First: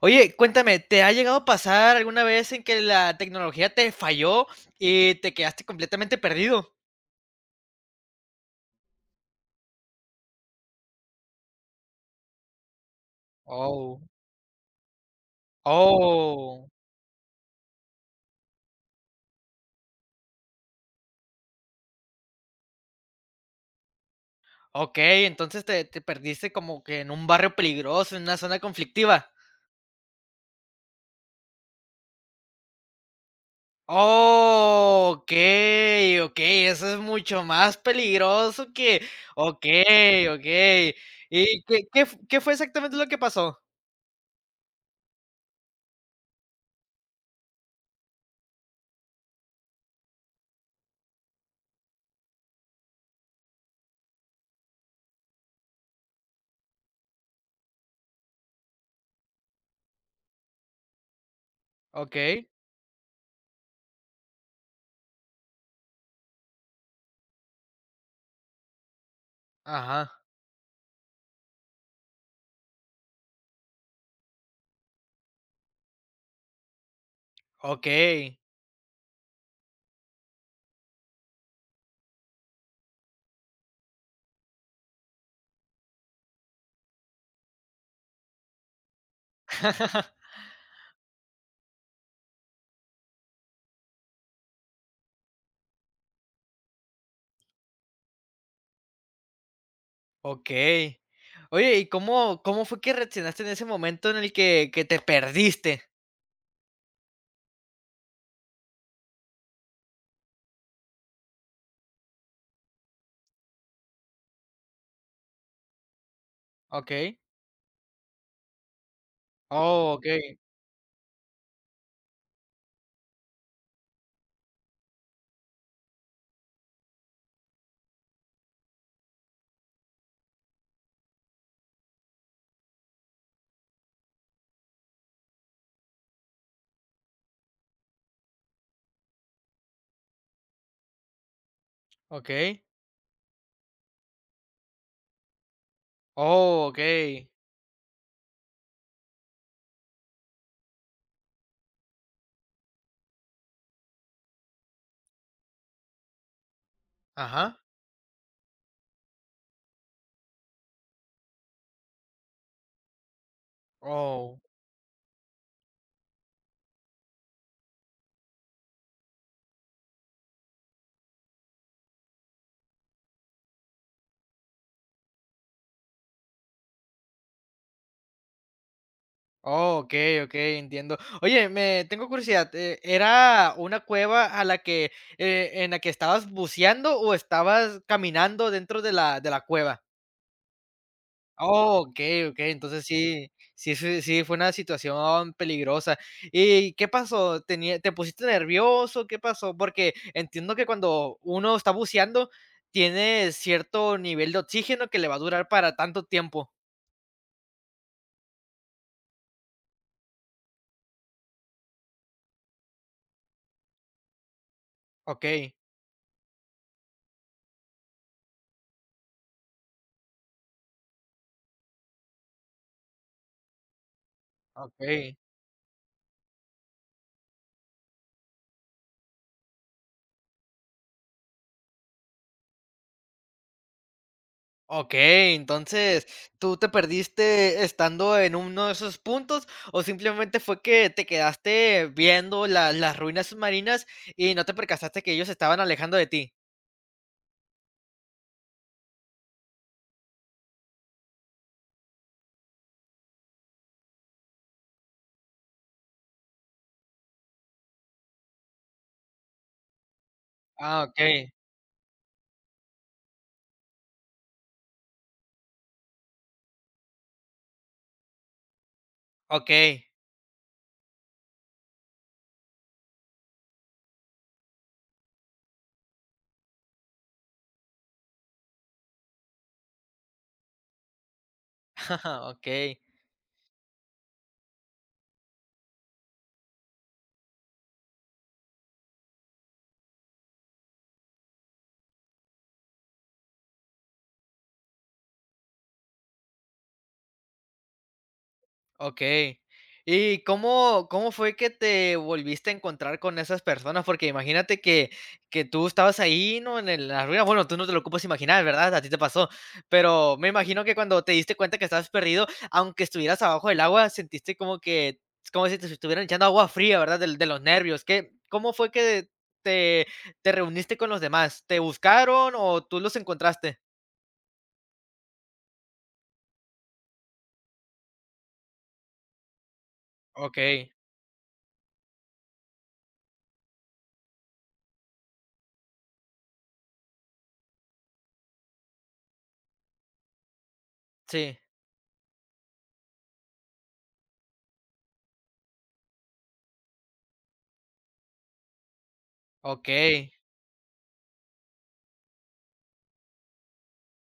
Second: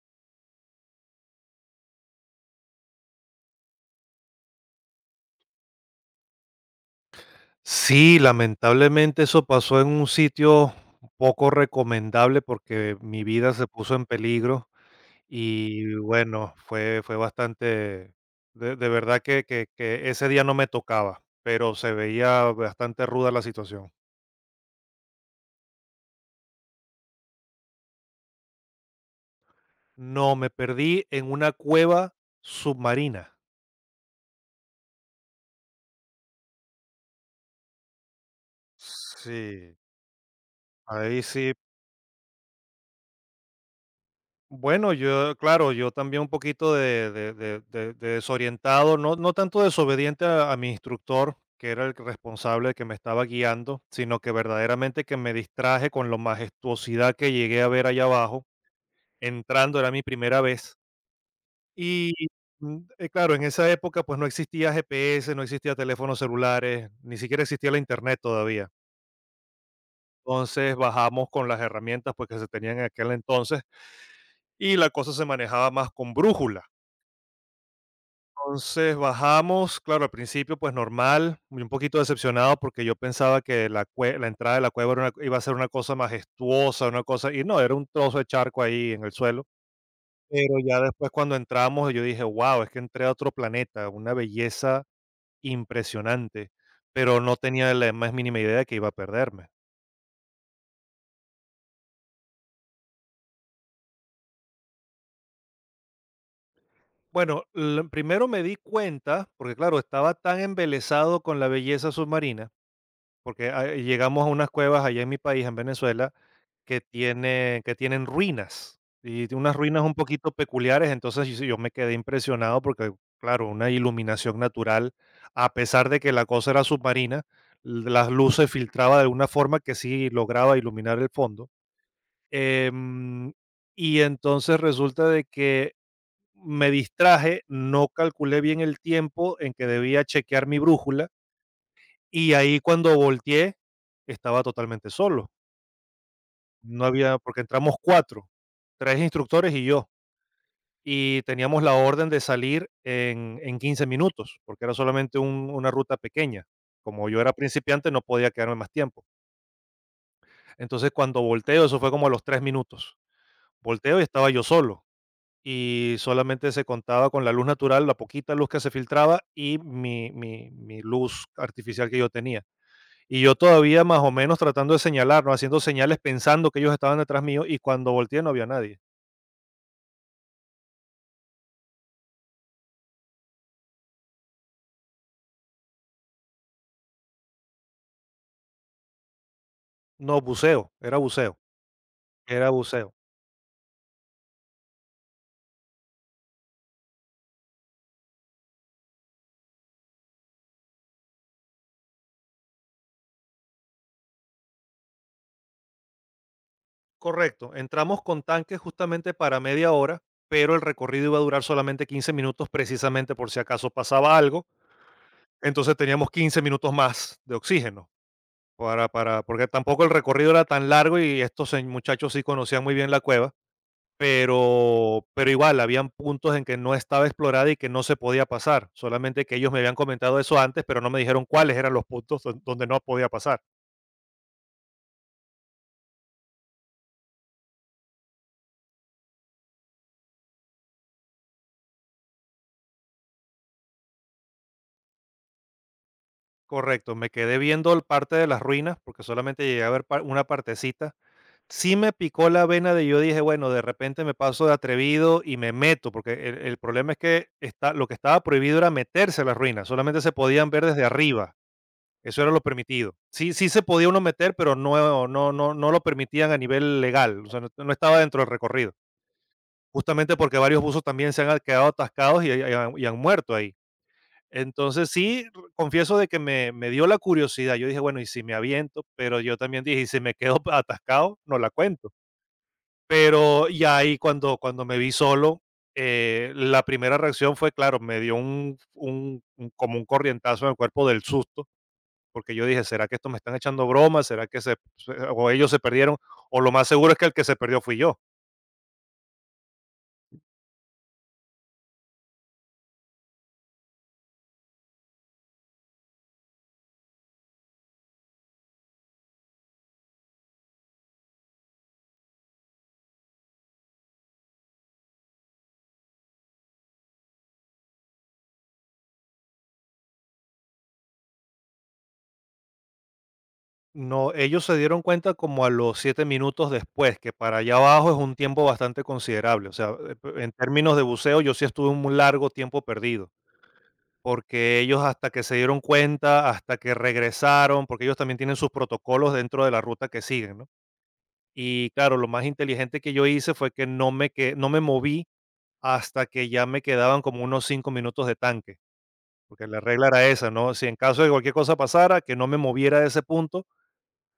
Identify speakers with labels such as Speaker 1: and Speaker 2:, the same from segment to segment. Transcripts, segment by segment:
Speaker 1: Oye, cuéntame, ¿te ha llegado a pasar alguna vez en que la tecnología te falló y te quedaste completamente perdido?
Speaker 2: Sí, lamentablemente eso pasó en un sitio poco recomendable porque mi vida se puso
Speaker 1: Oh,
Speaker 2: en peligro y bueno,
Speaker 1: oh,
Speaker 2: fue bastante, de verdad que ese día no me tocaba, pero se veía bastante ruda la situación.
Speaker 1: okey, entonces te perdiste como que en un barrio peligroso, en una zona conflictiva.
Speaker 2: No, me perdí en una cueva submarina.
Speaker 1: Oh, okey, okey, eso es mucho más peligroso que
Speaker 2: Sí,
Speaker 1: okey, okey.
Speaker 2: ahí sí.
Speaker 1: ¿Y qué fue exactamente lo que pasó?
Speaker 2: Bueno, yo, claro, yo también un poquito de desorientado, no, no tanto desobediente a mi instructor, que era el responsable que me estaba guiando, sino que verdaderamente que me distraje con la majestuosidad que llegué a ver allá abajo, entrando, era mi primera vez. Y
Speaker 1: Okey,
Speaker 2: claro, en esa época pues no existía GPS, no existía teléfonos celulares, ni siquiera existía la internet todavía.
Speaker 1: ajá,
Speaker 2: Entonces bajamos con las herramientas pues que se tenían en aquel entonces y la cosa se manejaba más con brújula.
Speaker 1: okey.
Speaker 2: Entonces bajamos, claro, al principio, pues normal, muy un poquito decepcionado porque yo pensaba que la, la entrada de la cueva era iba a ser una cosa majestuosa, una cosa, y no, era un trozo de charco ahí en el suelo. Pero ya después cuando entramos, yo dije, wow, es que entré a otro planeta, una belleza impresionante, pero no tenía la más mínima idea de que iba a perderme.
Speaker 1: Okey. Oye, ¿y cómo fue que reaccionaste en ese momento en el que te perdiste?
Speaker 2: Bueno, primero me di cuenta, porque claro, estaba tan embelesado con la belleza submarina. Porque ah, llegamos a unas cuevas allá en mi país, en Venezuela,
Speaker 1: Okey.
Speaker 2: que tienen ruinas, y tiene unas ruinas
Speaker 1: Oh,
Speaker 2: un poquito
Speaker 1: okey,
Speaker 2: peculiares, entonces yo, yo me quedé impresionado porque, claro, una iluminación natural, a pesar de que la cosa era submarina, las luces filtraba de una forma que sí lograba iluminar el fondo. Em, y entonces resulta de que me distraje, no calculé bien el tiempo en que debía chequear mi brújula y ahí
Speaker 1: okey.
Speaker 2: cuando volteé, estaba totalmente solo.
Speaker 1: Oh,
Speaker 2: No había,
Speaker 1: okey.
Speaker 2: porque entramos 4, 3 instructores y yo, y teníamos la orden de salir en 15 minutos, porque era solamente un una ruta pequeña. Como yo era
Speaker 1: Ajá.
Speaker 2: principiante, no podía quedarme más tiempo. Entonces, cuando volteo, eso fue como a los 3 minutos. Volteo y estaba
Speaker 1: Oh.
Speaker 2: yo solo, y solamente se contaba con la luz natural, la poquita luz que se filtraba y mi luz artificial que yo tenía. Y yo todavía más o menos tratando de señalar, ¿no? Haciendo señales pensando que ellos estaban detrás mío y cuando volteé no había nadie.
Speaker 1: Oh, okey, okey, entiendo. Oye, me tengo curiosidad, ¿era una cueva a la que, en la que estabas buceando o estabas caminando dentro de la cueva?
Speaker 2: No, buceo, era buceo,
Speaker 1: Oh, okey,
Speaker 2: era
Speaker 1: okey. Entonces
Speaker 2: buceo.
Speaker 1: sí, sí, sí, sí fue una situación peligrosa. ¿Y qué pasó? ¿Tenía te pusiste nervioso? ¿Qué pasó? Porque entiendo que cuando uno está buceando, tiene cierto nivel de oxígeno que le va a durar para tanto tiempo.
Speaker 2: Correcto, entramos con tanques justamente para media hora, pero el recorrido iba a durar solamente 15 minutos precisamente por si acaso pasaba algo.
Speaker 1: Okey,
Speaker 2: Entonces teníamos 15 minutos más de oxígeno, porque tampoco el recorrido era tan largo y estos muchachos sí conocían muy bien la cueva. Pero
Speaker 1: okey,
Speaker 2: pero igual, habían puntos en que no estaba explorada y que no se podía pasar, solamente que ellos me habían comentado eso antes, pero no me dijeron cuáles eran los puntos donde no podía pasar.
Speaker 1: okey. Entonces, ¿tú te perdiste estando en uno de esos puntos, o simplemente fue que te quedaste viendo la las ruinas submarinas y no te percataste que ellos se estaban alejando de ti?
Speaker 2: Correcto, me quedé viendo el parte de las ruinas, porque solamente llegué a ver par una partecita. Sí me picó la vena de yo dije: "Bueno, de repente me paso de atrevido y me meto", porque el problema es que está lo que estaba prohibido era meterse a las ruinas, solamente se podían ver
Speaker 1: Ah,
Speaker 2: desde
Speaker 1: okey.
Speaker 2: arriba. Eso era lo permitido. Sí, sí se podía uno meter, pero no no no no lo permitían a nivel legal, o sea, no no estaba dentro del recorrido,
Speaker 1: Okey,
Speaker 2: justamente porque varios buzos también se han quedado atascados y han muerto ahí. Entonces, sí, confieso de que me dio la curiosidad. Yo dije: "Bueno, ¿y si me aviento?", pero yo también dije: "Y si me quedo atascado, no la cuento".
Speaker 1: okey,
Speaker 2: Pero y ahí cuando me vi solo, la primera reacción fue, claro, me dio un como un corrientazo en el cuerpo del susto porque yo dije: "¿Será que esto me están echando bromas? ¿Será que se se o ellos se perdieron?". O lo más seguro es que el que se perdió fui yo.
Speaker 1: okey. ¿Y cómo fue que te volviste a encontrar con esas personas? Porque imagínate que tú estabas ahí, ¿no? En el las ruinas, bueno, tú no te lo ocupas imaginar, ¿verdad? A ti te pasó, pero me imagino que cuando te diste cuenta que estabas perdido, aunque estuvieras abajo del agua, sentiste como que como si te estuvieran echando agua fría, ¿verdad? Del de los nervios. ¿Qué cómo fue que te reuniste con los demás? ¿Te buscaron o tú los encontraste?
Speaker 2: No, ellos se dieron cuenta como a los 7 minutos después, que para allá abajo es un tiempo bastante considerable. O sea, en
Speaker 1: Okey,
Speaker 2: términos de buceo, yo sí estuve un largo tiempo perdido. Porque ellos hasta que se dieron cuenta, hasta que regresaron, porque ellos también tienen sus protocolos dentro de la ruta que siguen, ¿no?
Speaker 1: sí,
Speaker 2: Y claro, lo más inteligente que yo hice fue que no me moví hasta que ya me quedaban como unos 5 minutos de tanque, porque la regla era
Speaker 1: okey,
Speaker 2: esa, ¿no? Si en caso de cualquier cosa pasara, que no me moviera de ese punto,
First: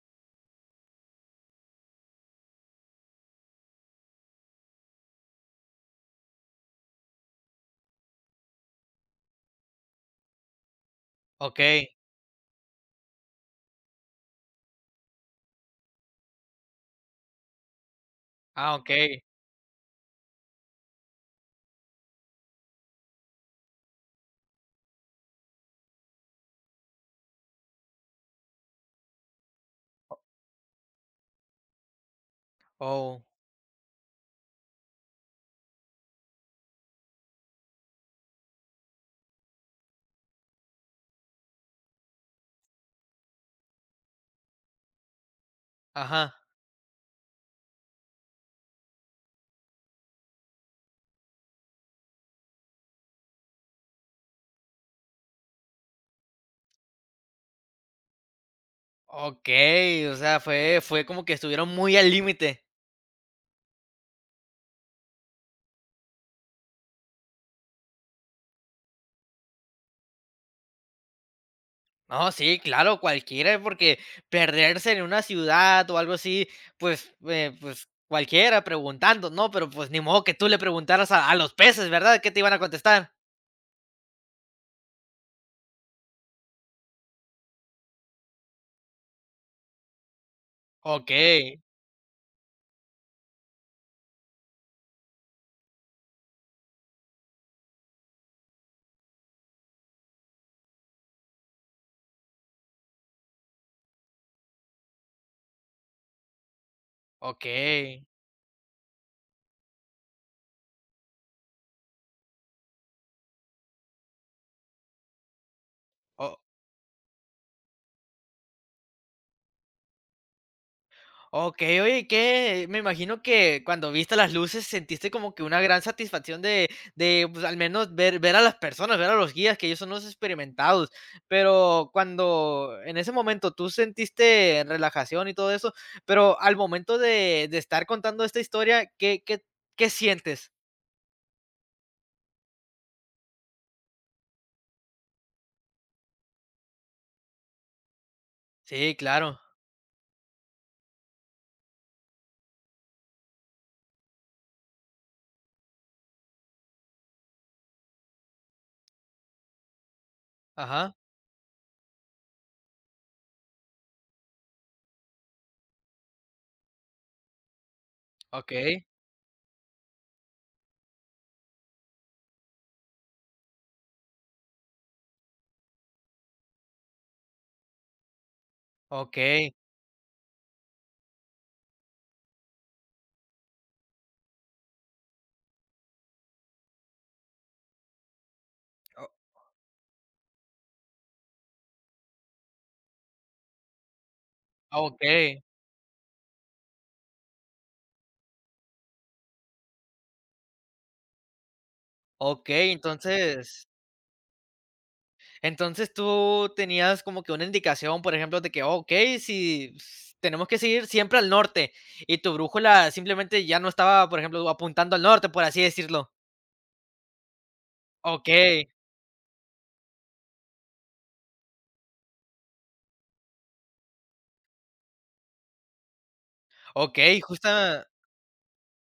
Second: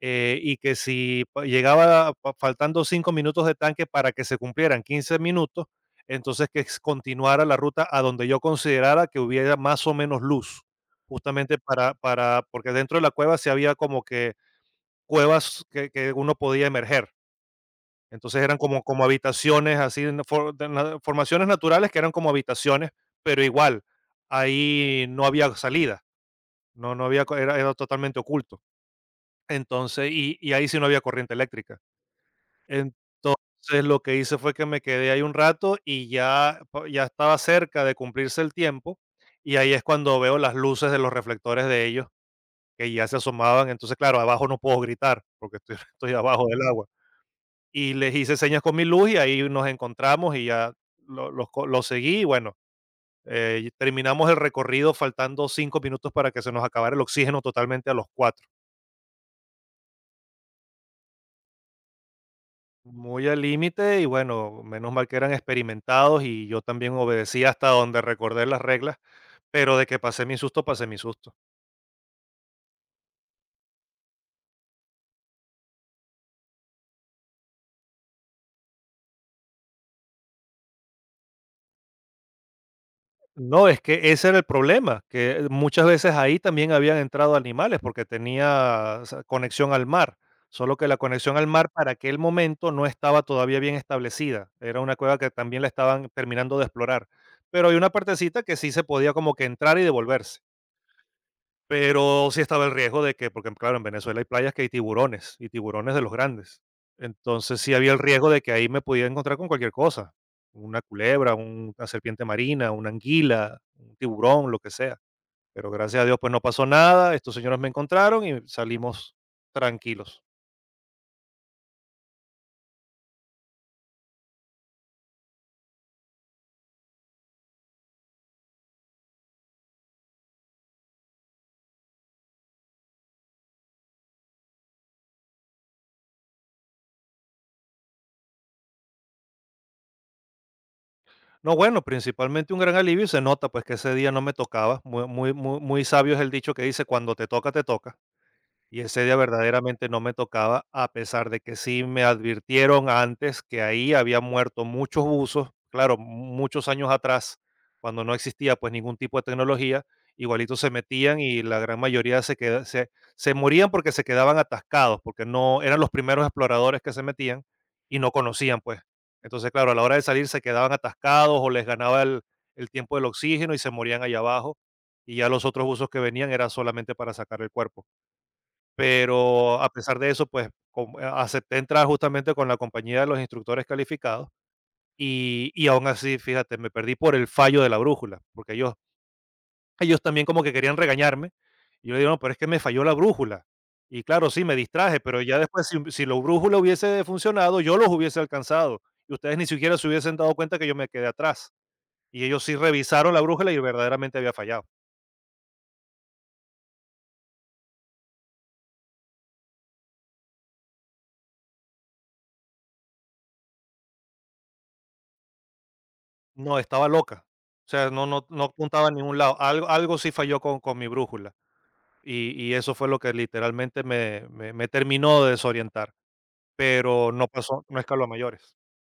Speaker 2: y que si faltando 5 minutos de tanque para que se cumplieran 15 minutos, entonces que continuara la ruta a donde yo considerara que hubiera más o menos luz, justamente
Speaker 1: okey.
Speaker 2: para porque dentro de la cueva sí había como que cuevas que uno podía emerger. Entonces eran
Speaker 1: Ah,
Speaker 2: como, como
Speaker 1: okey.
Speaker 2: habitaciones, así, en formaciones naturales que eran como habitaciones, pero igual, ahí no había salida, no, no había, era totalmente oculto. Entonces, y ahí sí no había corriente eléctrica.
Speaker 1: Oh,
Speaker 2: Entonces, lo que hice fue que me quedé ahí un rato y ya, ya estaba cerca de cumplirse el tiempo y ahí es cuando veo las luces de los reflectores de ellos que ya se asomaban. Entonces, claro, abajo no puedo gritar porque estoy, estoy
Speaker 1: ajá.
Speaker 2: abajo del agua. Y les hice señas con mi luz y ahí nos encontramos y ya los seguí. Y bueno, terminamos el recorrido faltando 5 minutos para que se nos acabara el oxígeno totalmente a los cuatro.
Speaker 1: Okey, o sea, fue como que estuvieron muy al límite.
Speaker 2: Muy al límite y bueno, menos mal que eran experimentados y yo también obedecí hasta donde recordé las reglas, pero de que pasé mi susto, pasé mi susto.
Speaker 1: No, sí, claro, cualquiera, porque perderse en una ciudad o algo así, pues, pues, cualquiera preguntando, ¿no? Pero, pues, ni modo que tú le preguntaras a los peces, ¿verdad? ¿Qué te iban a contestar?
Speaker 2: No, es que ese era el problema, que muchas veces ahí también habían entrado animales porque tenía o sea, conexión al mar, solo que la conexión al
Speaker 1: Okey,
Speaker 2: mar para aquel momento no estaba todavía bien establecida, era una cueva que también la estaban terminando de explorar, pero hay una partecita que sí se podía como que entrar y devolverse. Pero sí estaba el riesgo de que, porque claro, en Venezuela hay playas que hay tiburones y tiburones de los grandes. Entonces sí había el
Speaker 1: okey.
Speaker 2: riesgo de que ahí me podía encontrar con cualquier cosa, una culebra, una serpiente marina, una anguila, un tiburón, lo que sea. Pero gracias a Dios pues
Speaker 1: O
Speaker 2: no pasó nada, estos señores me encontraron y salimos tranquilos.
Speaker 1: okey, oye, ¿qué? Me imagino que cuando viste las luces sentiste como que una gran satisfacción de, pues, al menos ver a las personas, ver a los guías, que ellos son los experimentados. Pero cuando en ese momento tú sentiste relajación y todo eso, pero al momento de estar contando esta historia, ¿qué qué sientes?
Speaker 2: No, bueno, principalmente un gran alivio y se nota pues que ese día no me tocaba. Muy, muy, muy, muy sabio es el dicho que dice, cuando te toca, te toca. Y
Speaker 1: Sí,
Speaker 2: ese día
Speaker 1: claro.
Speaker 2: verdaderamente no me tocaba, a pesar de que sí me advirtieron antes que ahí había muerto muchos buzos, claro, muchos años atrás, cuando no existía pues ningún tipo de tecnología, igualitos se
Speaker 1: Ajá.
Speaker 2: metían y la gran mayoría se morían porque se quedaban atascados, porque no eran los primeros exploradores que se metían y no conocían pues.
Speaker 1: Okey,
Speaker 2: Entonces, claro, a la hora de salir se quedaban atascados o les ganaba el tiempo del oxígeno y se morían allá abajo. Y ya los otros buzos que venían era solamente para sacar el cuerpo.
Speaker 1: okey.
Speaker 2: Pero a pesar de eso, pues, com acepté entrar justamente con la compañía de los instructores calificados y aún así, fíjate, me perdí por el fallo de la brújula, porque ellos
Speaker 1: O
Speaker 2: ellos también como que querían regañarme. Y yo le digo: "No, pero es que me falló la brújula". Y claro, sí, me distraje, pero ya
Speaker 1: okey,
Speaker 2: después si la brújula hubiese funcionado, yo los hubiese alcanzado y ustedes ni siquiera se hubiesen dado cuenta que yo me quedé atrás. Y ellos sí
Speaker 1: okey,
Speaker 2: revisaron la brújula y
Speaker 1: entonces
Speaker 2: verdaderamente había fallado.
Speaker 1: entonces, tú tenías como que una indicación, por ejemplo, de que, okey, si s tenemos que seguir siempre al norte, y tu brújula simplemente ya no estaba, por ejemplo, apuntando al norte, por así decirlo.
Speaker 2: No, estaba loca. O sea, no
Speaker 1: Okey,
Speaker 2: apuntaba a ningún lado. Algo sí falló con mi brújula. Y eso fue lo que literalmente me terminó de desorientar, pero
Speaker 1: okey,
Speaker 2: no pasó, no
Speaker 1: justa
Speaker 2: escaló a mayores.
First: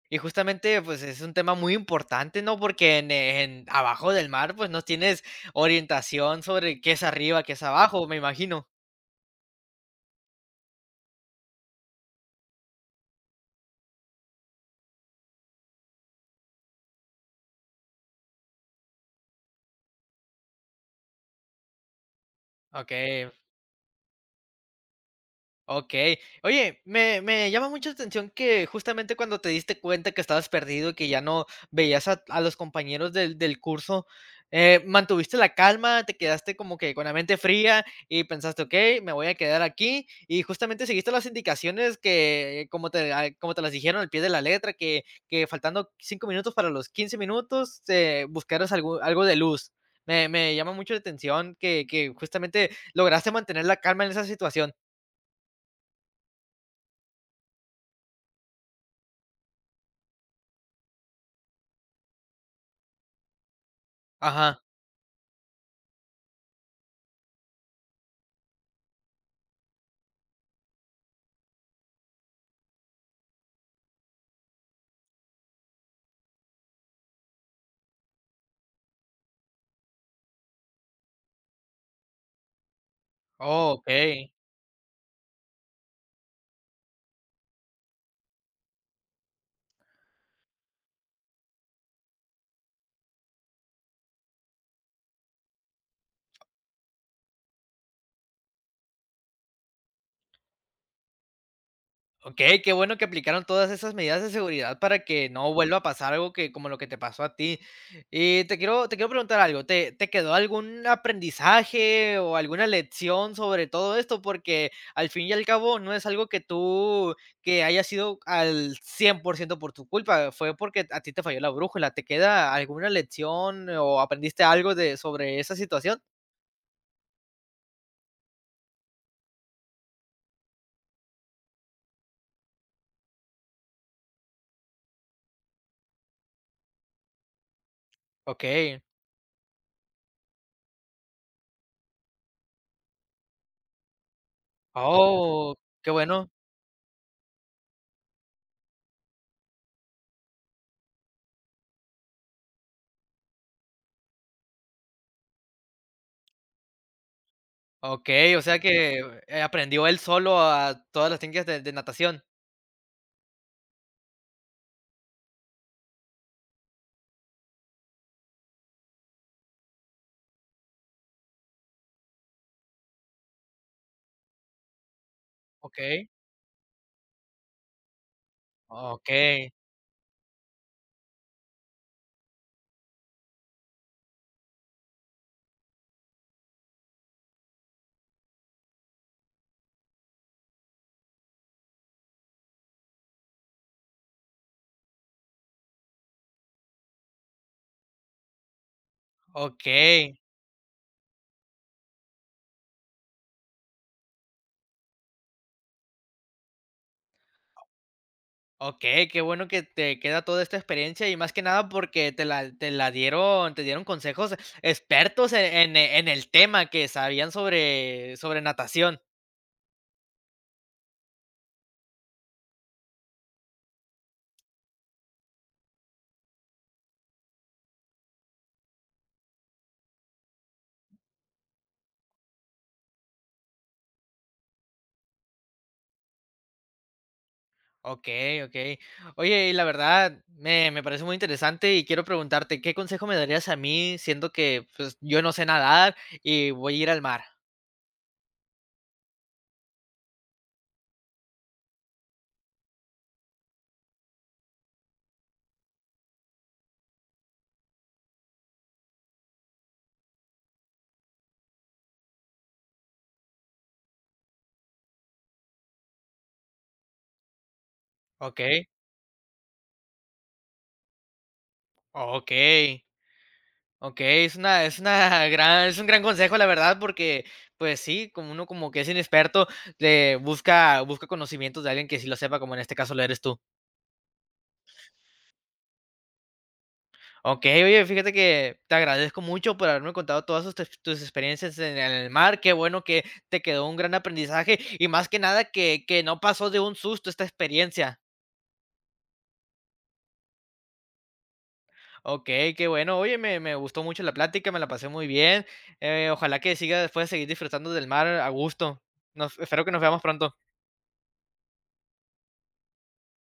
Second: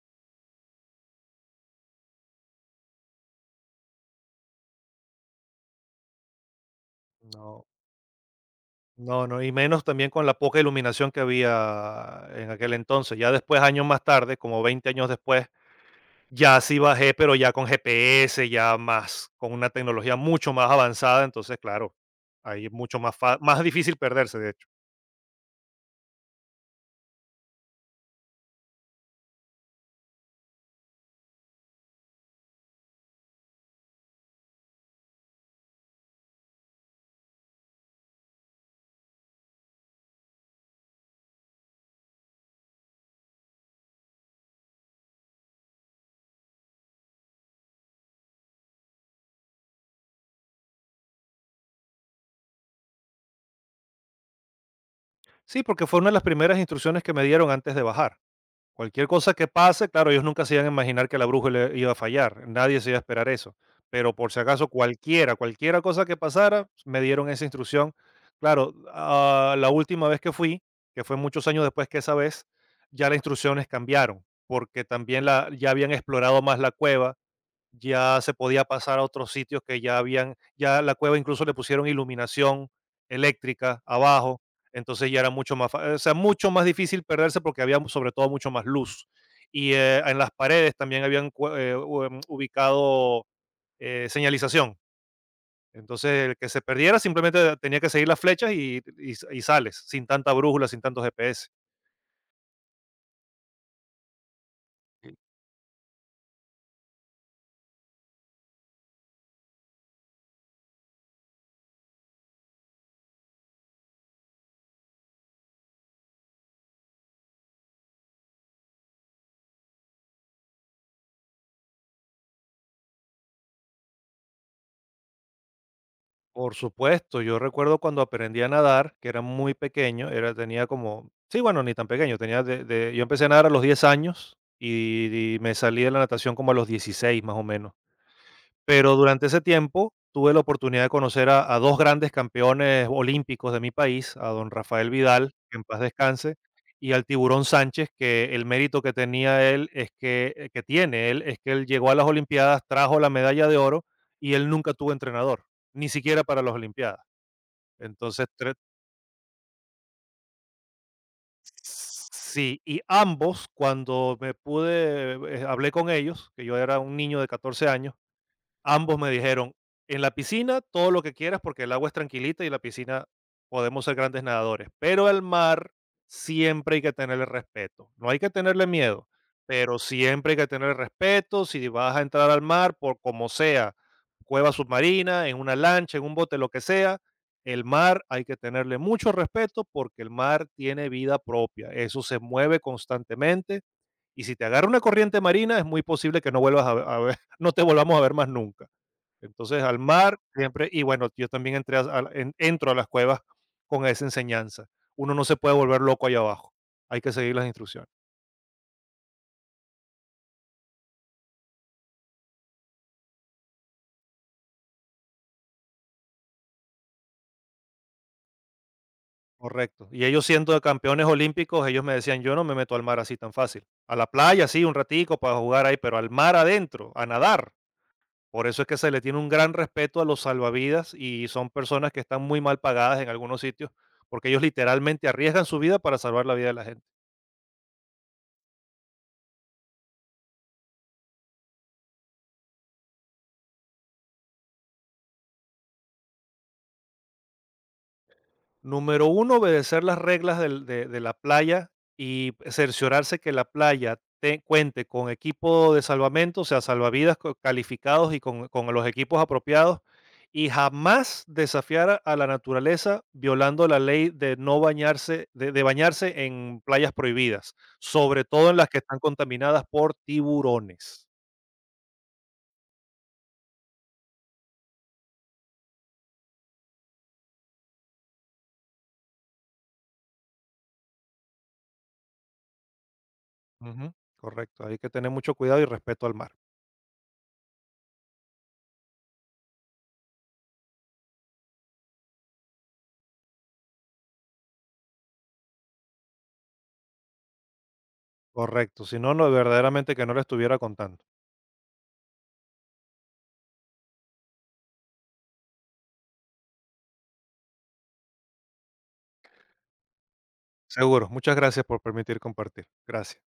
Speaker 1: y justamente, pues, es un tema muy importante, ¿no? Porque en abajo del mar, pues, no tienes orientación sobre qué es arriba, qué es
Speaker 2: No,
Speaker 1: abajo, me imagino.
Speaker 2: no, no, y menos también con la poca iluminación que había en aquel entonces. Ya después, años más tarde, como 20 años después, ya sí bajé, pero ya con GPS, ya más, con una tecnología mucho más avanzada, entonces, claro, ahí es mucho más
Speaker 1: Okey.
Speaker 2: fa más difícil perderse, de hecho.
Speaker 1: Okey. Oye, me llama mucho la atención que justamente cuando te diste cuenta que estabas perdido y que ya no veías a los compañeros del curso, ¿mantuviste la calma? ¿Te quedaste como que con la mente fría y pensaste: "Okey, me voy a quedar aquí"? Y justamente seguiste las indicaciones que como te a como te las dijeron al pie de la letra, que faltando 5 minutos para los 15 minutos, buscaras algo algo de luz. Me llama mucho la atención que justamente lograste mantener la calma en esa situación.
Speaker 2: Sí, porque fue una de las primeras instrucciones que me dieron antes de bajar. Cualquier cosa que pase, claro, ellos nunca se iban a imaginar que la bruja le iba a fallar, nadie se iba a esperar eso, pero por si
Speaker 1: Ajá.
Speaker 2: acaso cualquiera, cosa que pasara, me dieron esa instrucción. Claro, la última vez que fui, que fue muchos años después que esa vez, ya las instrucciones cambiaron, porque también ya habían explorado más la cueva, ya se podía pasar a otros sitios que ya habían, ya la cueva incluso le pusieron iluminación
Speaker 1: Oh,
Speaker 2: eléctrica
Speaker 1: okey.
Speaker 2: abajo, entonces ya era mucho más, o sea, mucho más difícil perderse porque había sobre todo mucho más luz. Y en las paredes también habían ubicado señalización. Entonces, el que se perdiera simplemente tenía que seguir las flechas y sales, sin tanta brújula, sin tantos GPS.
Speaker 1: Okey, qué bueno que aplicaron todas esas medidas de seguridad para que no vuelva a pasar algo que como lo que te pasó a ti. Y te quiero preguntar algo, ¿te quedó algún aprendizaje o alguna lección sobre todo esto? Porque al fin y al cabo no es algo que tú que haya sido al 100 por ciento por tu culpa, fue porque a ti te falló la brújula. ¿Te queda alguna lección o aprendiste algo de sobre esa situación?
Speaker 2: Por supuesto, yo recuerdo cuando aprendí a nadar, que era muy pequeño, era, tenía como, sí, bueno, ni tan pequeño, tenía yo empecé a nadar a los 10 años y me salí de la natación como a los 16 más o menos.
Speaker 1: Okey.
Speaker 2: Pero durante ese tiempo tuve la oportunidad de conocer a dos grandes campeones olímpicos de mi país, a don Rafael Vidal,
Speaker 1: Oh,
Speaker 2: que en paz
Speaker 1: qué bueno.
Speaker 2: descanse, y al Tiburón Sánchez, que el mérito que tenía él es que tiene él, es que él llegó a las Olimpiadas, trajo la medalla de oro y él nunca tuvo entrenador, ni siquiera para las Olimpiadas. Entonces,
Speaker 1: Okey, o sea que, aprendió él solo a todas las técnicas de natación.
Speaker 2: sí, y ambos, cuando me pude, hablé con ellos, que yo era un niño de 14 años. Ambos me dijeron, en la piscina todo lo que quieras porque el agua es tranquilita y la piscina podemos ser grandes nadadores, pero al mar
Speaker 1: Okey,
Speaker 2: siempre hay que tenerle respeto, no hay que tenerle miedo,
Speaker 1: okey,
Speaker 2: pero siempre hay que tenerle respeto si vas a entrar al mar por como sea, cueva submarina, en una lancha, en un bote, lo que sea, el mar hay que tenerle mucho respeto porque el mar tiene vida propia, eso se mueve constantemente y si te agarra una corriente marina, es muy posible que no vuelvas a ver, no te volvamos a ver más nunca. Entonces, al
Speaker 1: okey,
Speaker 2: mar siempre, y bueno, yo también entré a- en- entro a las cuevas con esa enseñanza. Uno no se puede volver loco allá abajo. Hay que seguir las instrucciones.
Speaker 1: okey, qué bueno que te queda toda esta experiencia y más que nada porque te la dieron te dieron consejos expertos en e- en el tema que sabían sobre sobre natación.
Speaker 2: Correcto. Y ellos siendo campeones olímpicos, ellos me decían, yo no me meto al mar así tan fácil. A la playa, sí, un ratico para jugar ahí, pero al mar adentro, a nadar. Por eso es que se le tiene un gran respeto a los salvavidas y son personas que están muy mal pagadas en algunos sitios, porque ellos literalmente arriesgan su vida para salvar la vida de la gente.
Speaker 1: Okey, okey. Oye, y la verdad me parece muy interesante y quiero preguntarte, ¿qué consejo me darías a mí siendo que, pues, yo no sé nadar y voy a ir al mar?
Speaker 2: Número uno, obedecer las reglas del de la playa y cerciorarse que la playa te cuente con equipo de salvamento, o sea, salvavidas co calificados y con los equipos apropiados, y jamás desafiar a la naturaleza violando la ley de no bañarse de bañarse en playas prohibidas, sobre todo en
Speaker 1: Okey,
Speaker 2: las que están contaminadas por tiburones.
Speaker 1: okey. Okey, es una gran es un gran consejo, la verdad, porque, pues sí, como uno como que es inexperto, le busca busca conocimientos de alguien que sí lo sepa, como en este caso lo eres tú.
Speaker 2: Ujú, correcto, hay que tener mucho cuidado y respeto al mar.
Speaker 1: Okey, oye, fíjate que te agradezco mucho por haberme contado todas sus tes tus experiencias en el mar. Qué bueno que te quedó un gran aprendizaje y más que nada que que no pasó de un susto esta experiencia.
Speaker 2: Correcto, si no, no verdaderamente que no le estuviera contando.
Speaker 1: Okey, qué bueno. Oye, me gustó mucho la plática, me la pasé muy bien. Ojalá que siga después seguir disfrutando del mar a gusto. Nos espero que nos veamos pronto.
Speaker 2: Seguro, muchas gracias por permitir compartir. Gracias.